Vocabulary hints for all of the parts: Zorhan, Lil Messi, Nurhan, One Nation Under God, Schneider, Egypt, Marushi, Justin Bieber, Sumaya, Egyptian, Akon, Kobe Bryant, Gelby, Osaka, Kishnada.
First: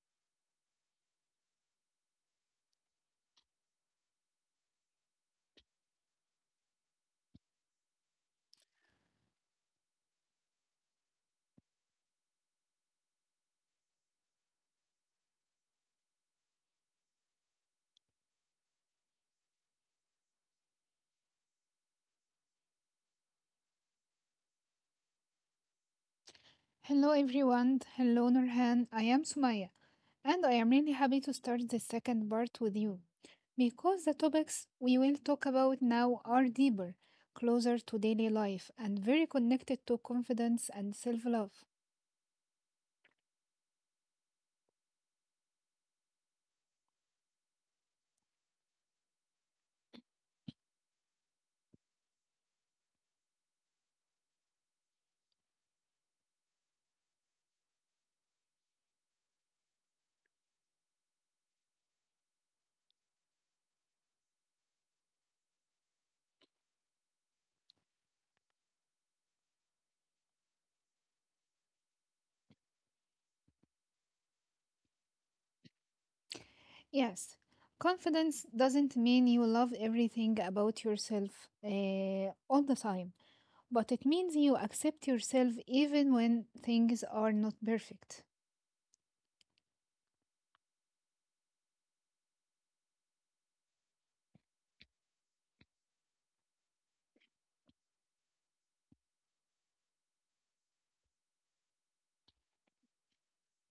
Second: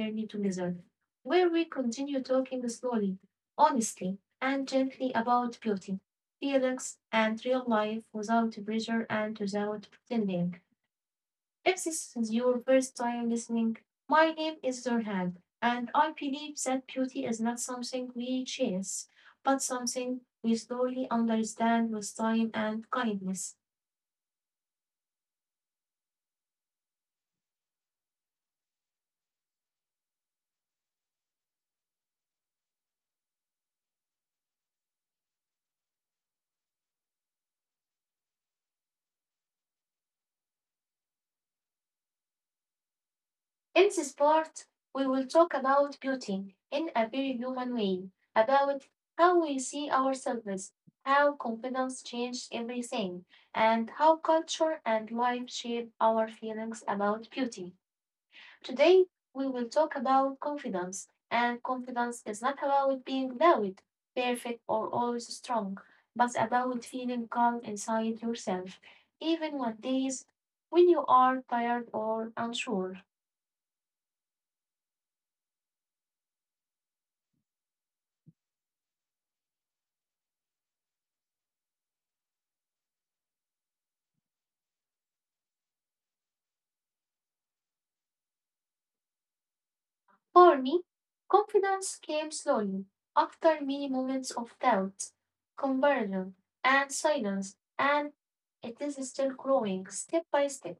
journey together, where we continue talking slowly, honestly, and gently about beauty, feelings, and real life without pressure and without pretending. If this is your first time listening, my name is Zorhan, and I believe that beauty is not something we chase, but something we slowly understand with time and kindness. Hello everyone, hello Nurhan, I am Sumaya and I am really happy to start the second part with you because the topics we will talk about now are deeper, closer to daily life and very connected to confidence and self-love. In this part, we will talk about beauty in a very human way, about how we see ourselves, how confidence changes everything, and how culture and life shape our feelings about beauty. Today, we will talk about confidence, and confidence is not about being loud, perfect, or always strong, but about feeling calm inside yourself, even on days when you are tired or unsure. Yes, confidence doesn't mean you love everything about yourself all the time, but it means you accept yourself even when things are not perfect. For me, confidence came slowly after many moments of doubt, conversion, and silence, and it is still growing step by step.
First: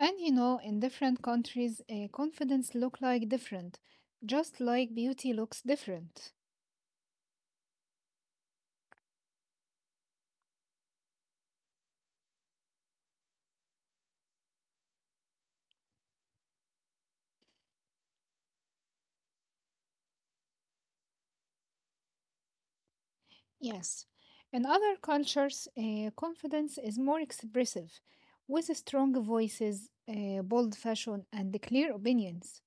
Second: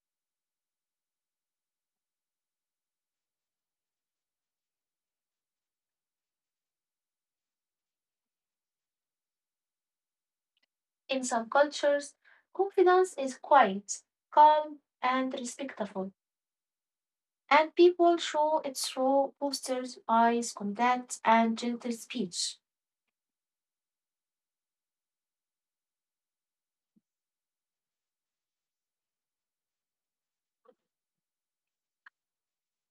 And you know, in different countries, confidence look like different, just like beauty looks different. In some cultures, confidence is quiet, calm, and respectful, and people show it through postures, eyes contact, and gentle speech. Yes. In other cultures, confidence is more expressive, with strong voices, bold fashion, and clear opinions.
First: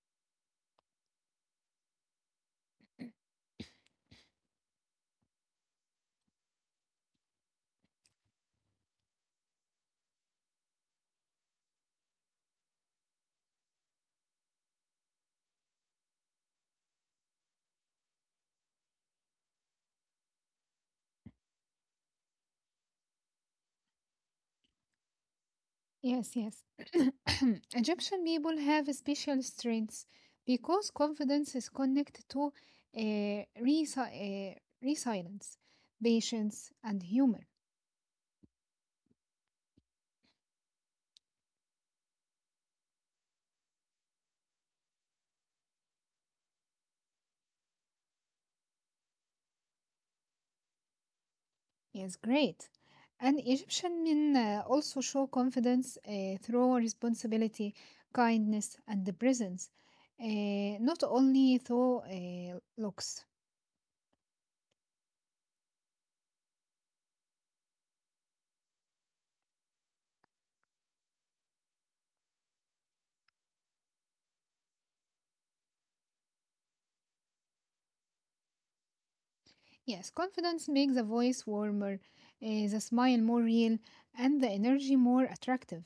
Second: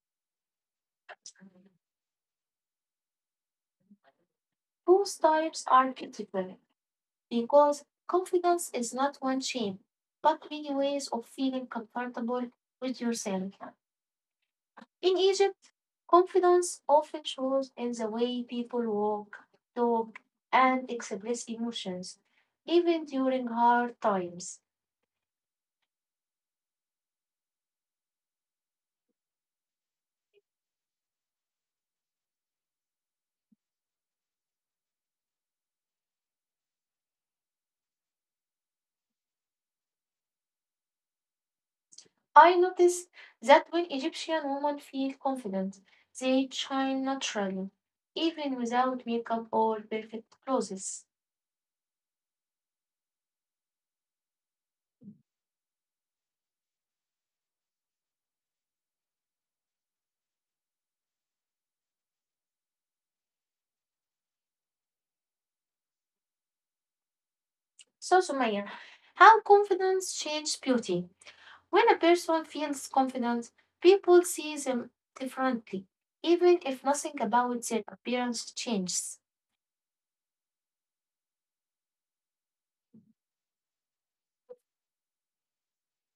Both types are critical, because confidence is not one shape, but many ways of feeling comfortable with yourself. In Egypt, confidence often shows in the way people walk, talk, and express emotions, even during hard times. Yes, yes. Egyptian people have special strengths because confidence is connected to resi- uh, resilience, patience, and humor. I noticed that when Egyptian women feel confident, they shine naturally, even without makeup or perfect clothes. Yes, great. And Egyptian men also show confidence through responsibility, kindness, and the presence, uh, not only through looks. So, Sumaya, how confidence changes beauty? When a person feels confident, people see them differently, even if nothing about their appearance changes. Yes, confidence makes the voice warmer, the smile more real, and the energy more attractive.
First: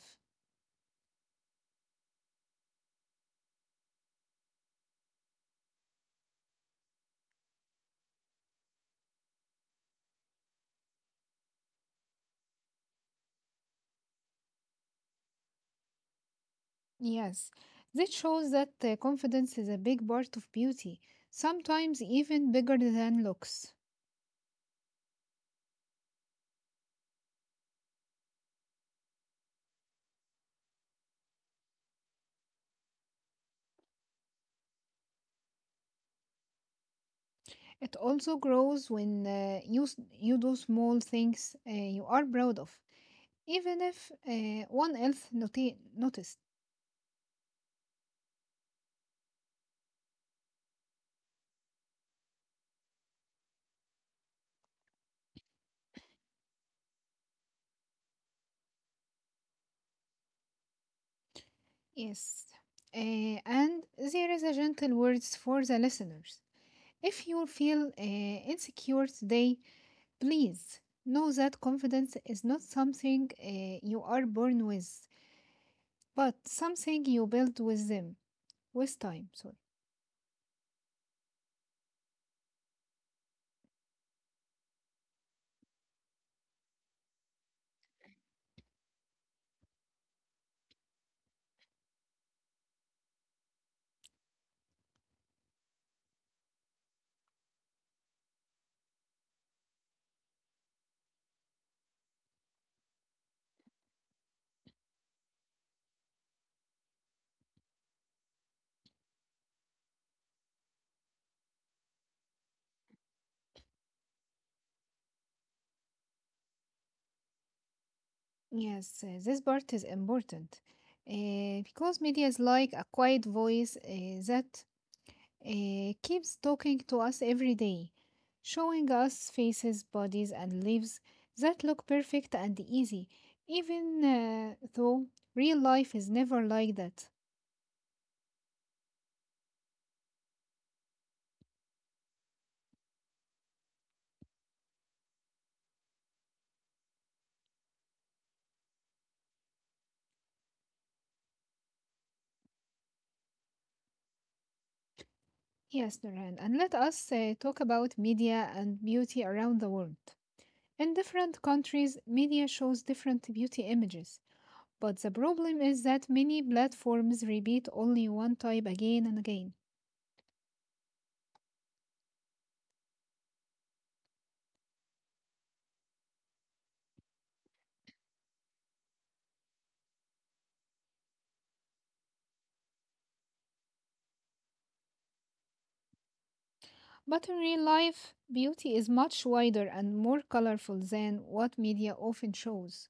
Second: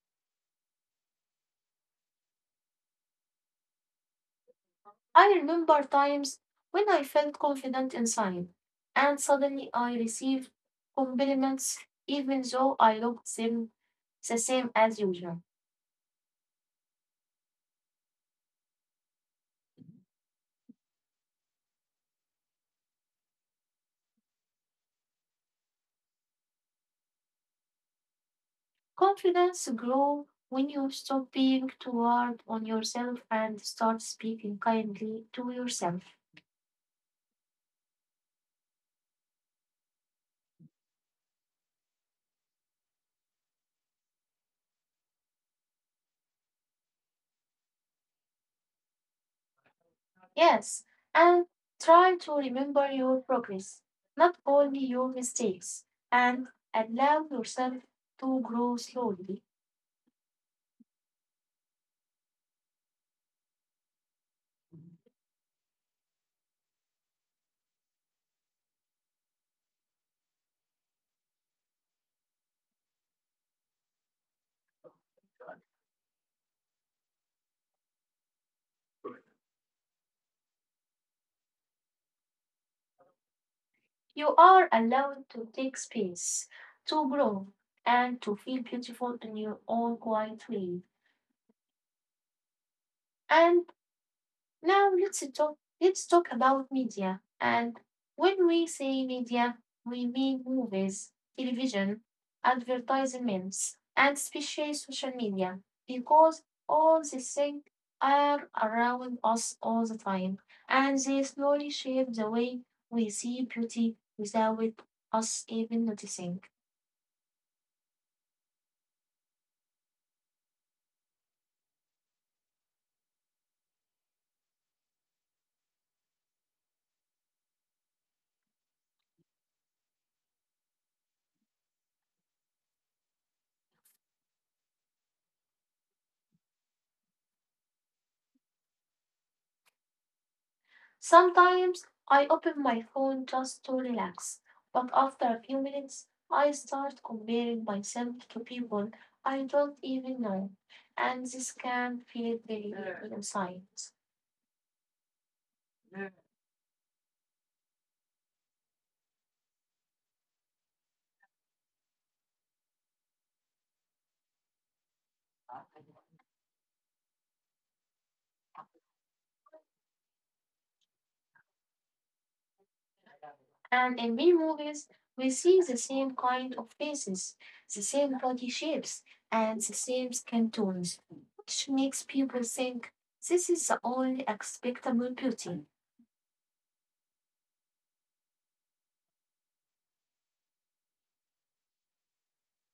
I remember times when I felt confident inside, and suddenly I received compliments even though I looked them the same as usual. Yes, this shows that confidence is a big part of beauty, sometimes even bigger than looks. Confidence grows when you stop being too hard on yourself and start speaking kindly to yourself. It also grows when you do small things you are proud of, even if one else noticed. Yes, and try to remember your progress, not only your mistakes, and allow yourself to grow slowly. Yes. And there is a gentle words for the listeners. If you feel insecure today, please know that confidence is not something you are born with, but something you build with them, with time. Sorry. You are allowed to take space, to grow, and to feel beautiful in your own quiet way. And now let's talk about media. And when we say media, we mean movies, television, advertisements, and especially social media, because all these things are around us all the time, and they slowly shape the way we see beauty without us even noticing. Yes, this part is important because media is like a quiet voice that keeps talking to us every day, showing us faces, bodies, and lives that look perfect and easy, even though real life is never like that. Sometimes I open my phone just to relax, but after a few minutes, I start comparing myself to people I don't even know, and this can feel very evil inside. Yes, Nurhan, and let us talk about media and beauty around the world. In different countries, media shows different beauty images. But the problem is that many platforms repeat only one type again and again. And in many movies, we see the same kind of faces, the same body shapes, and the same skin tones, which makes people think this is the only acceptable beauty. But in real life, beauty is much wider and more colorful than what media often shows.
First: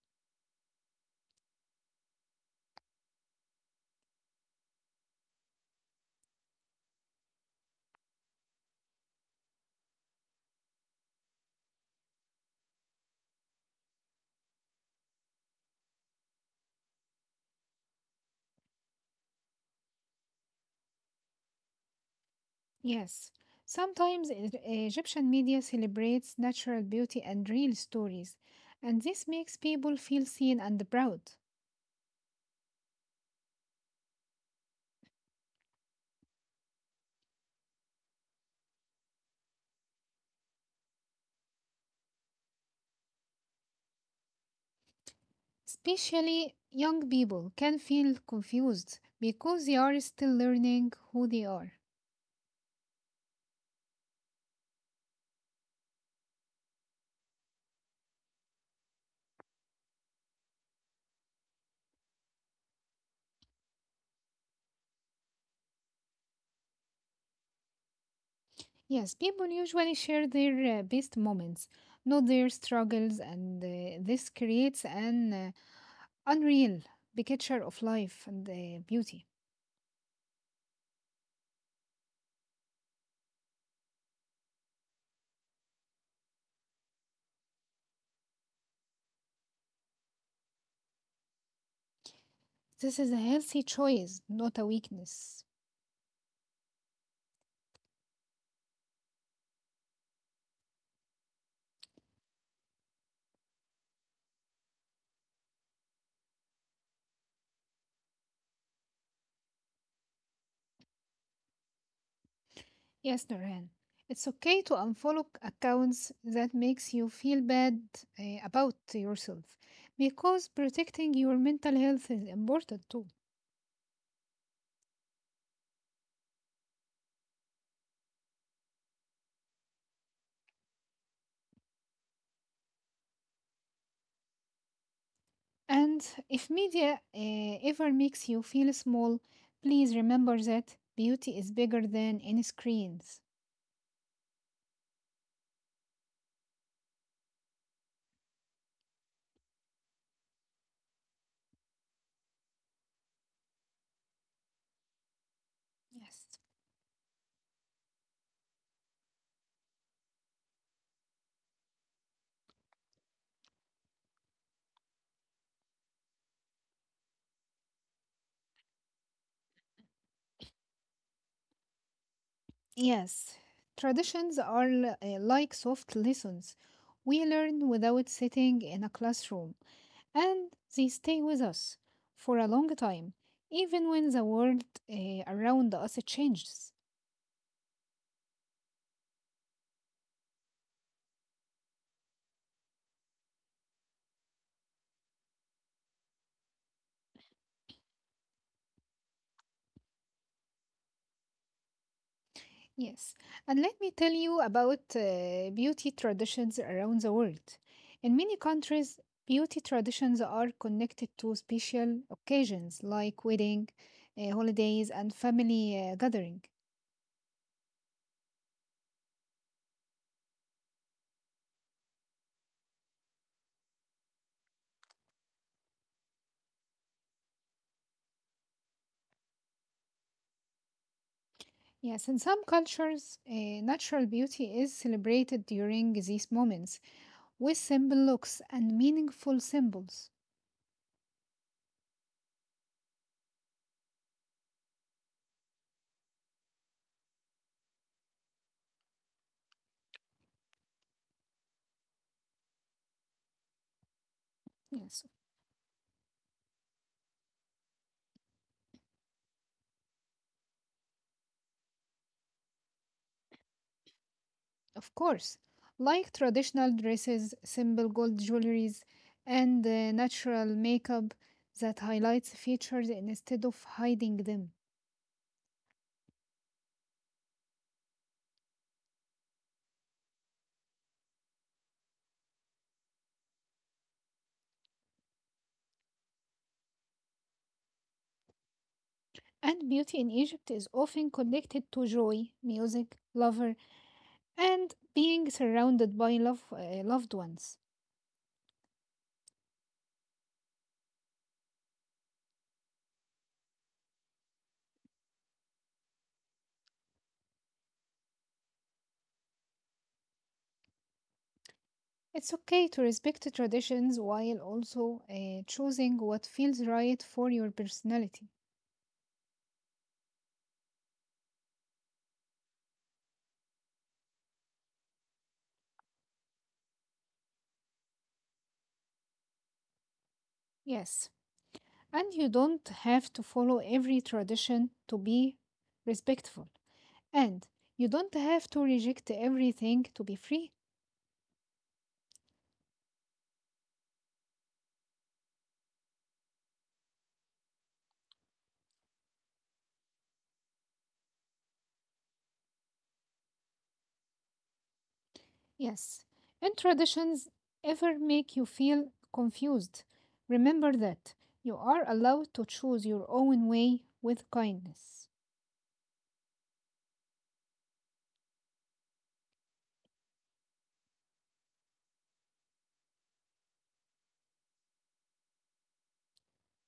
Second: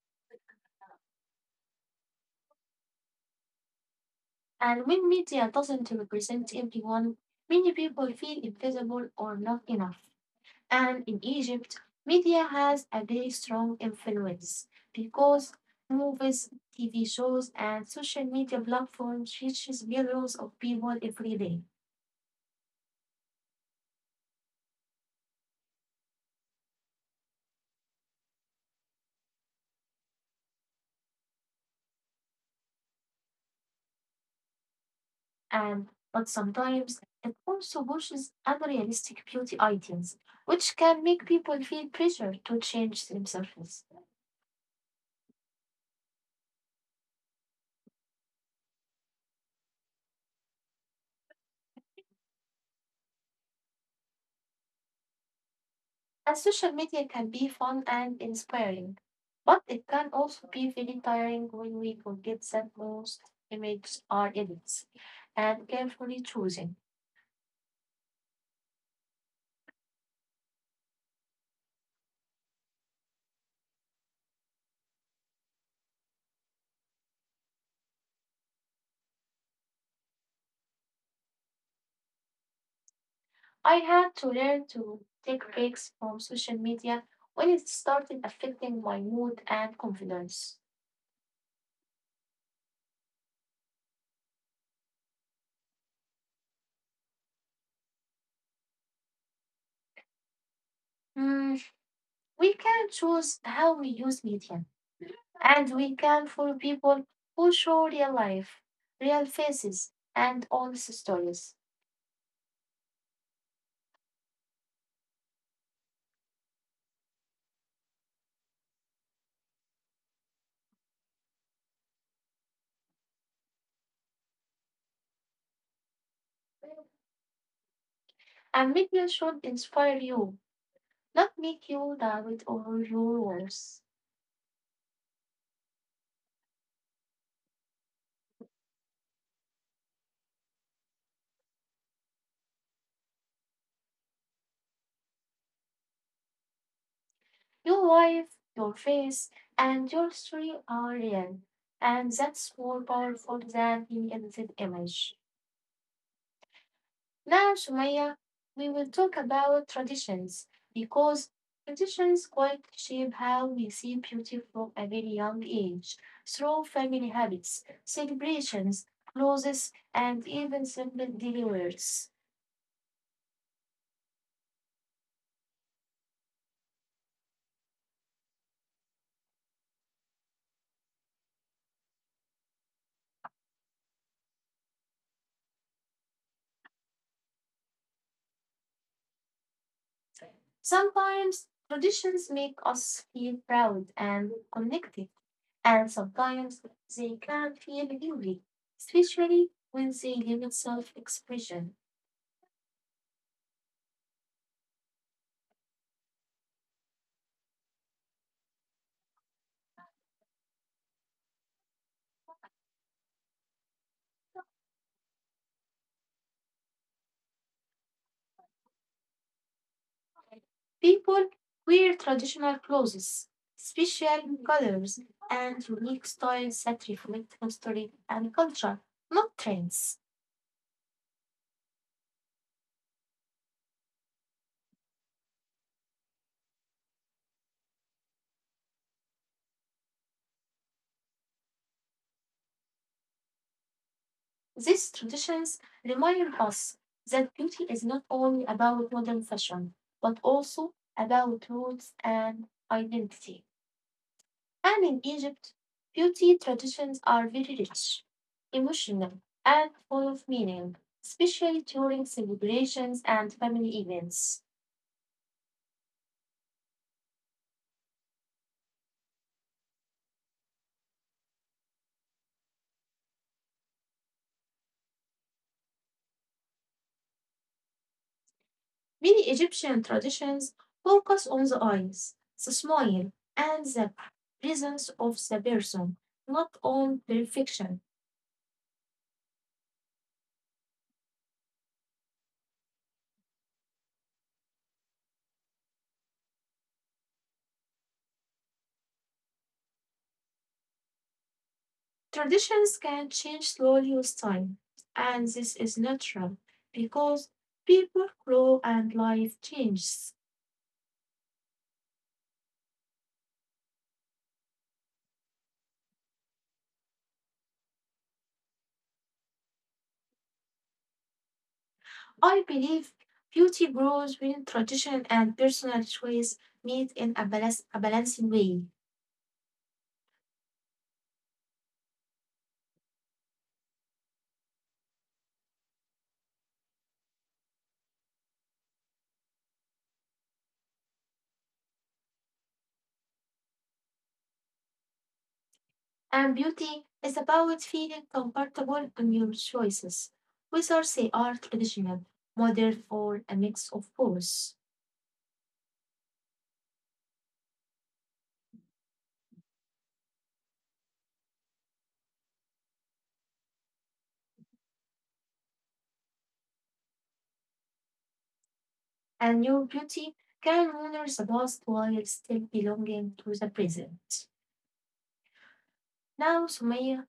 And when media doesn't represent everyone, many people feel invisible or not enough. And in Egypt, media has a very strong influence because movies, TV shows, and social media platforms reaches millions of people every day. Yes, sometimes Egyptian media celebrates natural beauty and real stories, and this makes people feel seen and proud. And But sometimes it also pushes unrealistic beauty ideals, which can make people feel pressure to change themselves. Especially young people can feel confused because they are still learning who they are. And social media can be fun and inspiring, but it can also be very tiring when we forget that most images are edits and carefully chosen. Yes, people usually share their best moments, not their struggles, and this creates an unreal picture of life and beauty. I had to learn to take breaks from social media when it started affecting my mood and confidence. This is a healthy choice, not a weakness. Hmm, we can choose how we use media, and we can follow people who show real life, real faces, and honest stories. Yes, Nurhan, it's okay to unfollow accounts that makes you feel bad about yourself, because protecting your mental health is important too. And media should inspire you, not make you doubt all your words. And if media ever makes you feel small, please remember that beauty is bigger than any screens. Your wife, your face, and your story are real. And that's more powerful than any edited image. Yes. Now, Sumaya, we will talk about traditions because traditions quite shape how we see beauty from a very young age through family habits, celebrations, clothes, and even simple daily words. Yes, traditions are like soft lessons. We learn without sitting in a classroom, and they stay with us for a long time, even when the world around us changes. Sometimes traditions make us feel proud and connected, and sometimes they can feel heavy, especially when they limit self expression. Yes, and let me tell you about beauty traditions around the world. In many countries, beauty traditions are connected to special occasions like wedding, holidays, and family gathering. People wear traditional clothes, special colors, and unique styles that reflect history and culture, not trends. Yes, in some cultures, natural beauty is celebrated during these moments with simple looks and meaningful symbols. These traditions remind us that beauty is not only about modern fashion, but also about roots and identity. And in Yes, Egypt, beauty traditions are very rich, emotional, and full of meaning, especially during celebrations and family events. of course, like traditional dresses, simple gold jewelries, and natural makeup that highlights features instead of hiding them. Many Egyptian traditions focus on the eyes, the smile, and the presence of the person, not on perfection. And beauty in Egypt is often connected to joy, music, lover, and being surrounded by love, loved ones. Traditions can change slowly with time, and this is natural because people grow and life changes. It's okay to respect traditions while also choosing what feels right for your personality. I believe beauty grows when tradition and personal choice meet in a, balance, a balancing way. Yes, and you don't have to follow every tradition to be respectful. And you don't have to reject everything to be free. And beauty is about feeling comfortable in your choices, whether they are traditional, modern, or a mix of both. Yes. And traditions ever make you feel confused. Remember that you are allowed to choose your own way with kindness. And your beauty can honor the past while still belonging to the present. Now, Sumaya,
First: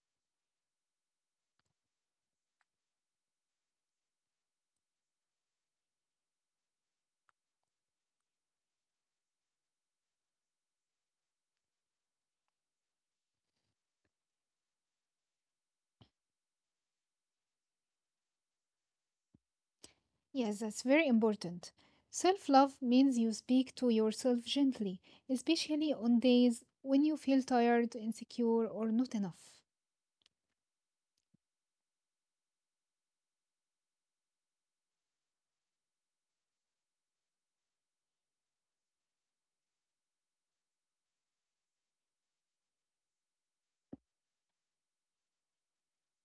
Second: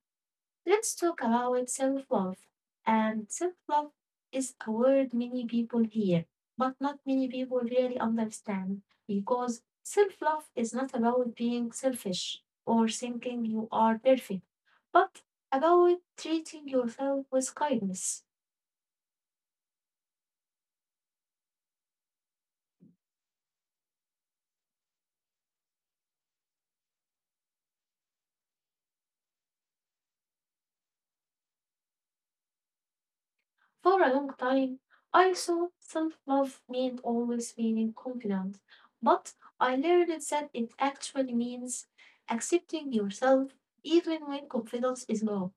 let's talk about self love. And self love is a word many people hear, but not many people really understand because self love is not about being selfish or thinking you are perfect, but about treating yourself with kindness. Yes, that's very important. Self love means you speak to yourself gently, especially on days when you feel tired, insecure, or not enough. For a long time, I thought self love meant always being confident, but I learned that it actually means accepting yourself even when confidence is low.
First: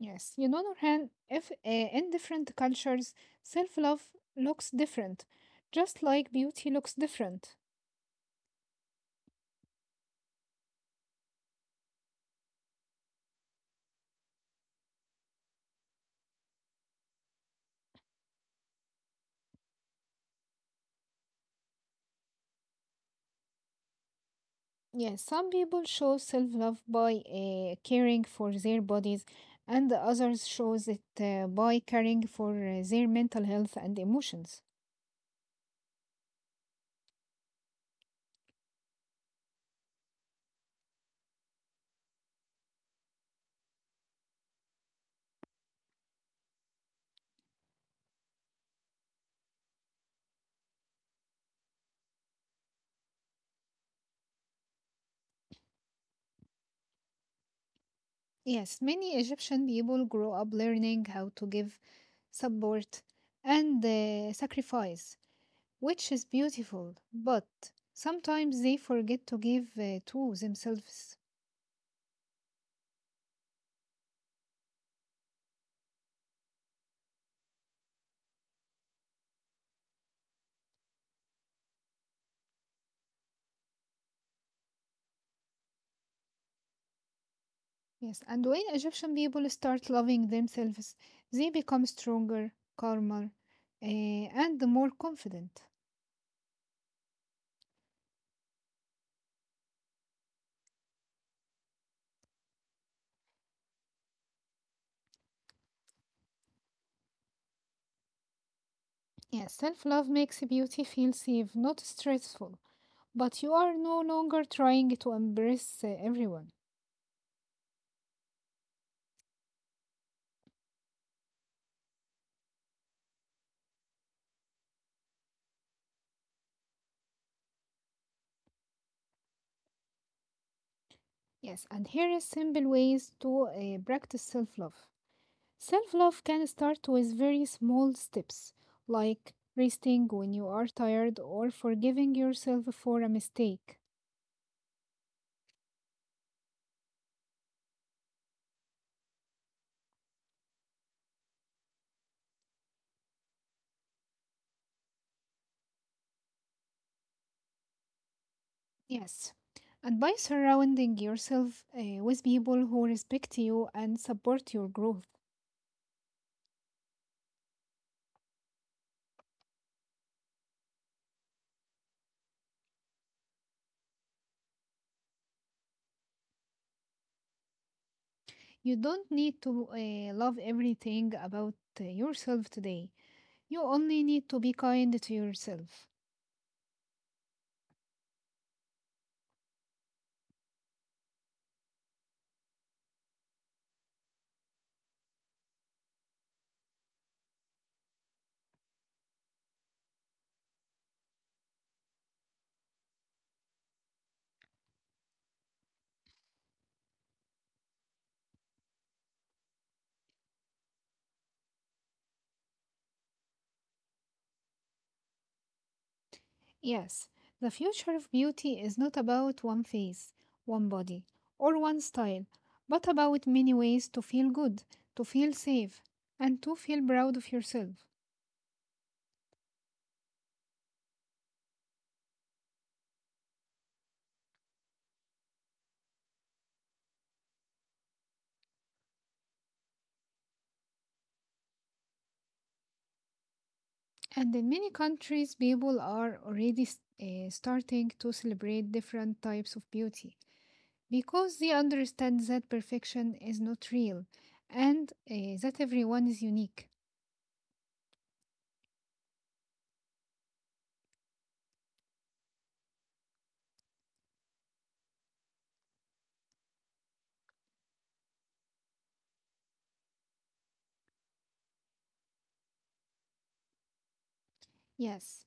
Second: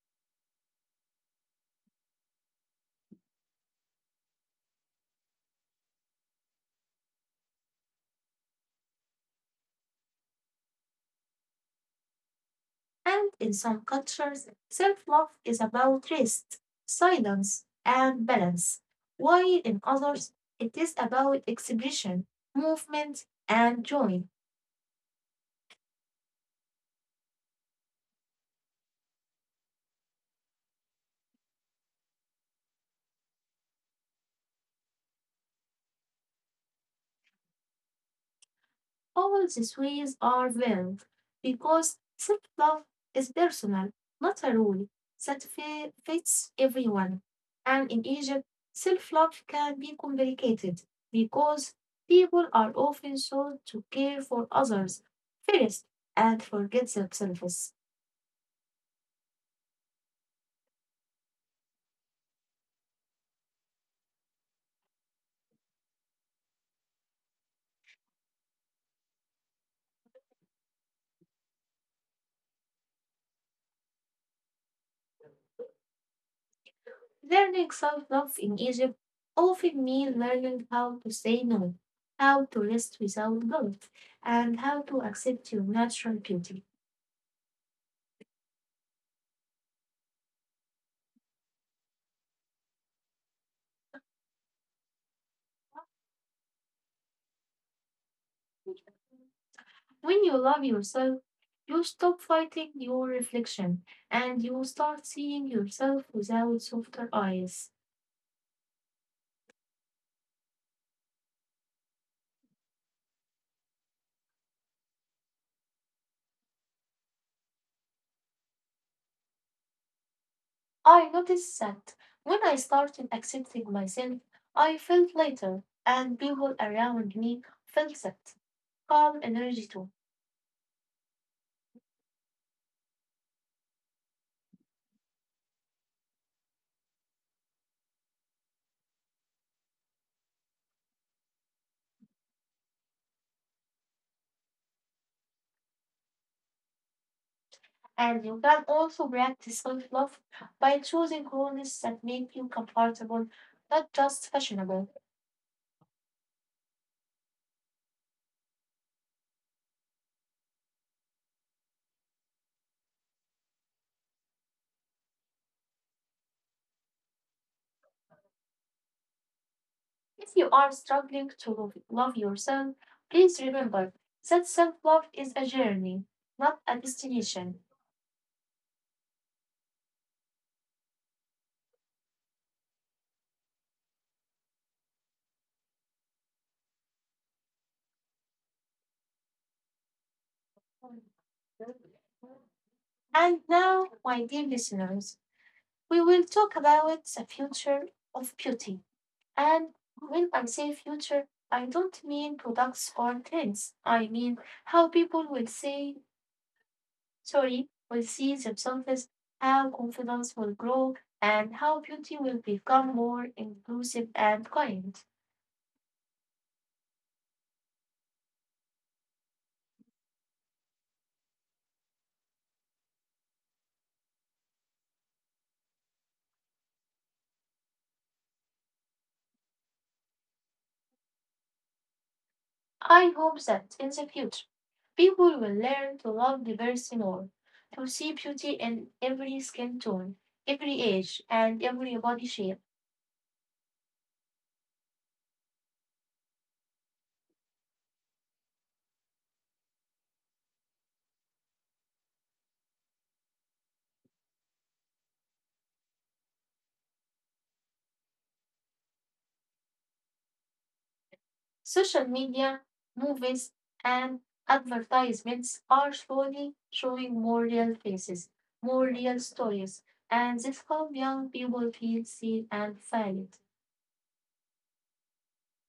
Yes, you know, Nurhan, if in different cultures, self-love looks different, just like beauty looks different. And in some cultures, self love is about rest, silence, and balance, while in others, it is about expression, movement, and joy. Yes, some people show self-love by caring for their bodies, and others shows it by caring for their mental health and emotions. All these ways are valid because self love is personal, not a rule that fits everyone. And in Egypt, self love can be complicated because people are often taught to care for others first and forget themselves. Yes, many Egyptian people grow up learning how to give support and sacrifice, which is beautiful, but sometimes they forget to give to themselves. Learning self love in Egypt often means learning how to say no, how to rest without guilt, and how to accept your natural beauty. Yes, and when Egyptian people start loving themselves, they become stronger, calmer, and more confident. When you love yourself, you stop fighting your reflection and you start seeing yourself without softer eyes. Yes, self love makes beauty feel safe, not stressful, but you are no longer trying to impress everyone. I noticed that when I started accepting myself, I felt lighter and people around me felt that calm energy too. Yes, and here is simple ways to practice self love. Self love can start with very small steps, like resting when you are tired or forgiving yourself for a mistake. And you can also practice self love by choosing clothes that make you comfortable, not just fashionable. Yes. And by surrounding yourself with people who respect you and support your growth, If you are struggling to love yourself, please remember that self love is a journey, not a destination. you don't need to love everything about yourself today. You only need to be kind to yourself. And now, my dear listeners, we will talk about the future of beauty. And when I say future, I don't mean products or trends. I mean how people will say, sorry, will see themselves, how confidence will grow, and how beauty will become more inclusive and kind. Yes, the future of beauty is not about one face, one body, or one style, but about many ways to feel good, to feel safe, and to feel proud of yourself. I hope that in the future people will learn to love diversity more, to see beauty in every skin tone, every age, and every body shape. And in many countries, people are already starting to celebrate different types of beauty because they understand that perfection is not real and that everyone is unique. Social media, movies, and advertisements are slowly showing more real faces, more real stories, and this helps young people feel seen and valued. Yes,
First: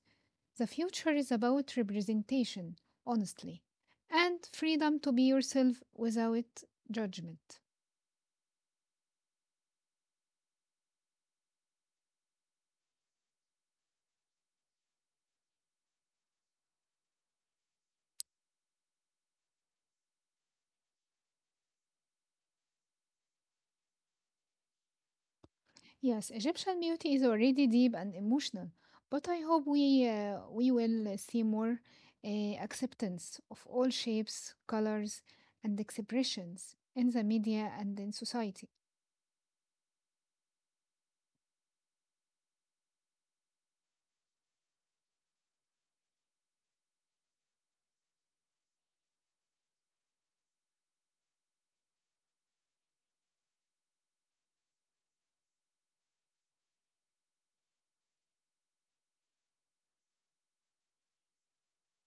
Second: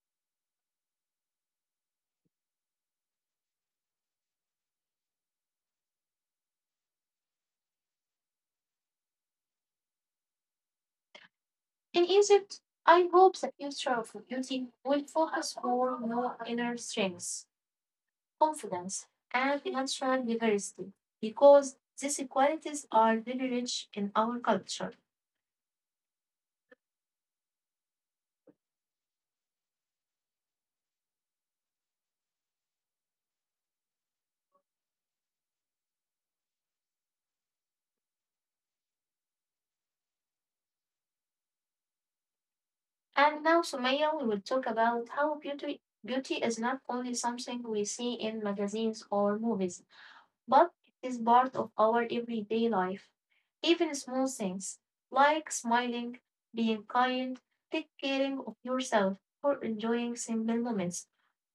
the future is about representation, honestly, and freedom to be yourself without judgment. In Egypt, I hope the future of beauty will focus more on your inner strengths, confidence, and natural diversity because these qualities are very rich in our culture. Yes, Egyptian beauty is already deep and emotional, but I hope we we will see more uh, acceptance of all shapes, colors, and expressions in the media and in society. And now, Sumaya, we will talk about how beauty is not only something we see in magazines or movies, but it is part of our everyday life. Even small things like smiling, being kind, taking care of yourself, or enjoying simple moments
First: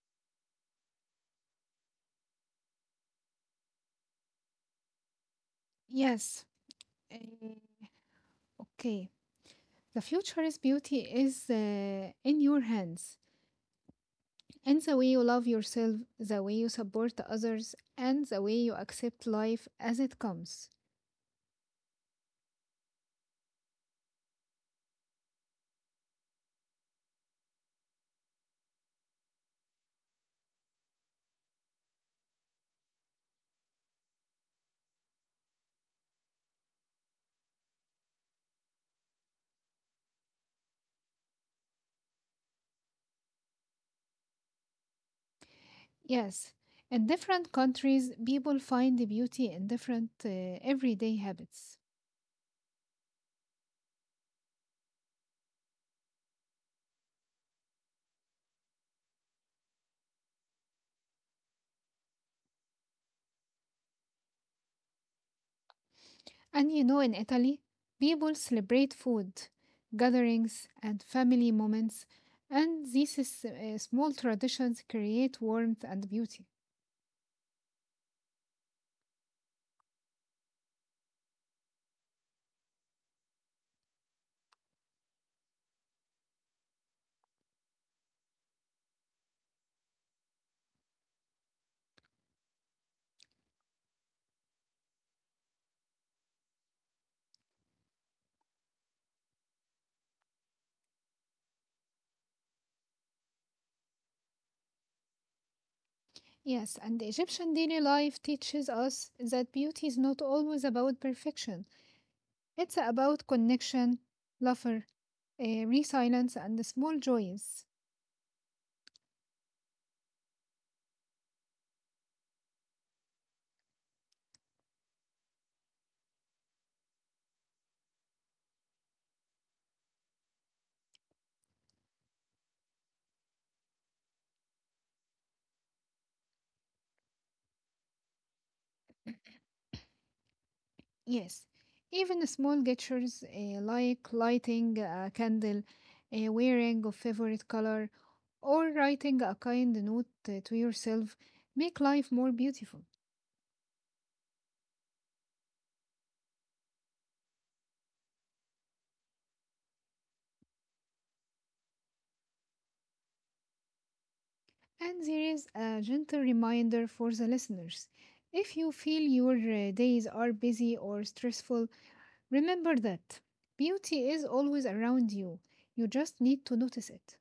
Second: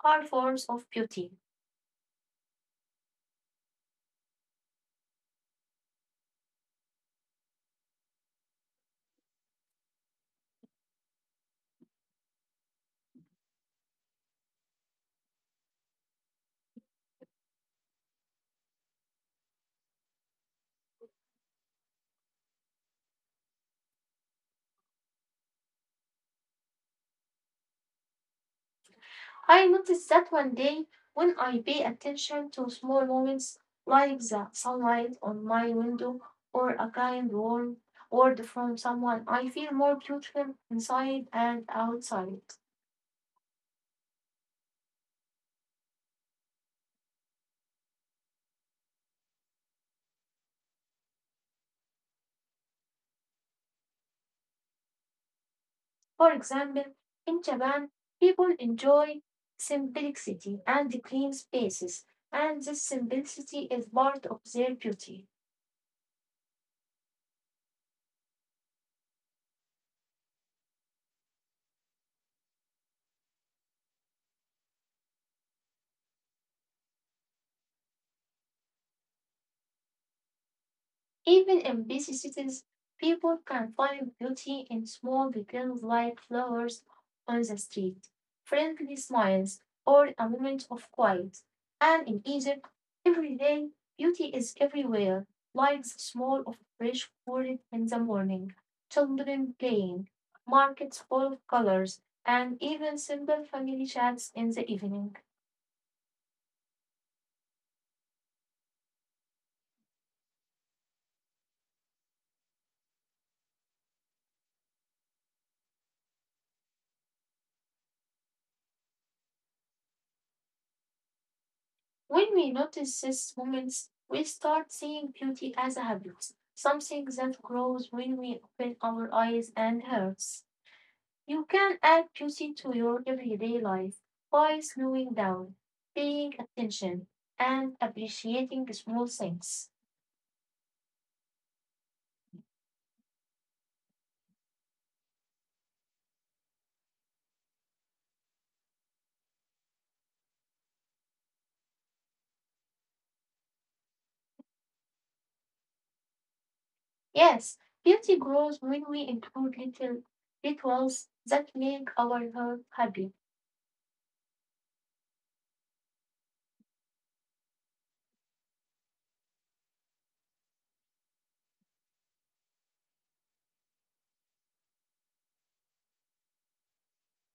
are forms of beauty. Yes. eh, okay. The future's beauty is in your hands, and the way you love yourself, the way you support others, and the way you accept life as it comes. I noticed that one day when I pay attention to small moments like the sunlight on my window or a kind word from someone, I feel more beautiful inside and outside. Yes, in different countries, people find the beauty in different everyday habits. For example, in Japan, people enjoy simplicity and clean spaces, and this simplicity is part of their beauty. And you know, in Italy, people celebrate food, gatherings, and family moments, and these is, small traditions create warmth and beauty. Even in busy cities, people can find beauty in small details like flowers on the street, friendly smiles, or a moment of quiet. And in Egypt, every day, beauty is everywhere, like the smell of fresh food in the morning, children playing, markets full of colors, and even simple family chats in the evening. Yes, and Egyptian daily life teaches us that beauty is not always about perfection. It's about connection, laughter, resilience, and small joys. When we notice these moments, we start seeing beauty as a habit, something that grows when we open our eyes and hearts. You can add beauty to your everyday life by slowing down, paying attention, and appreciating small things. Yes, even the small gestures like lighting a candle, wearing a favorite color, or writing a kind note to yourself make life more beautiful. Yes, beauty grows when we include little rituals that make our heart happy. And there is a gentle reminder for the listeners. If you feel your days are busy or stressful, remember that beauty is always around you. You just need to notice it.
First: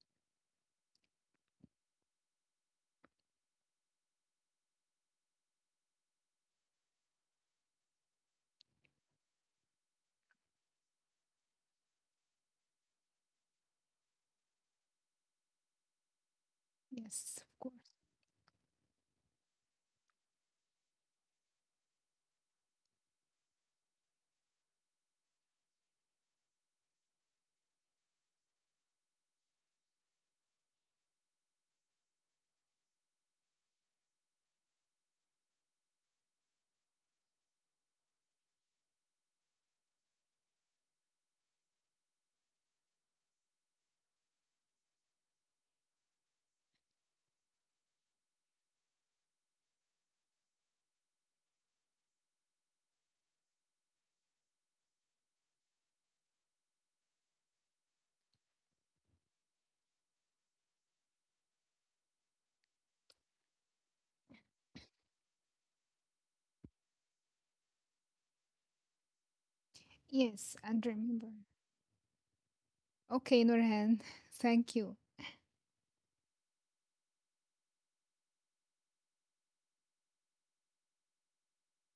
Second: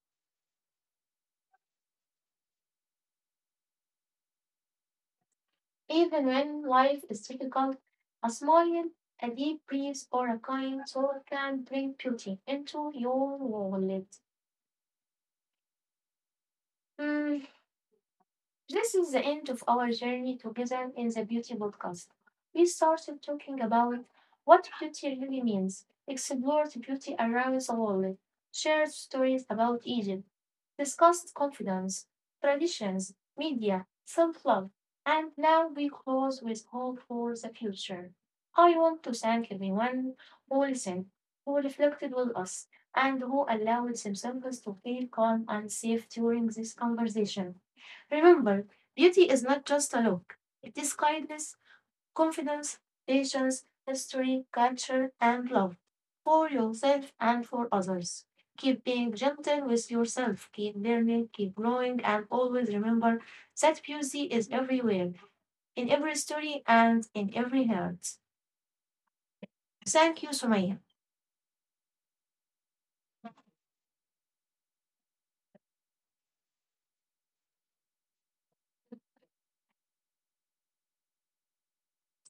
Even when life is difficult, a smile, a deep breeze or a kind soul can bring beauty into your wallet. Yes, Hmm. of course. This is the end of our journey together in the Beauty Podcast. We started talking about what beauty really means, explored beauty around the world, shared stories about Egypt, discussed confidence, traditions, media, self love, and now we close with hope for the future. I want to thank everyone who listened, who reflected with us, and who allowed themselves to feel calm and safe during this conversation. Remember, beauty is not just a look, it is kindness, confidence, patience, history, culture, and love for yourself and for others. Keep being gentle with yourself, keep learning, keep growing, and always remember that beauty is everywhere, in every story, and in every heart. Yes, Thank you, and Sumaya. remember. Okay, Nurhan, thank you.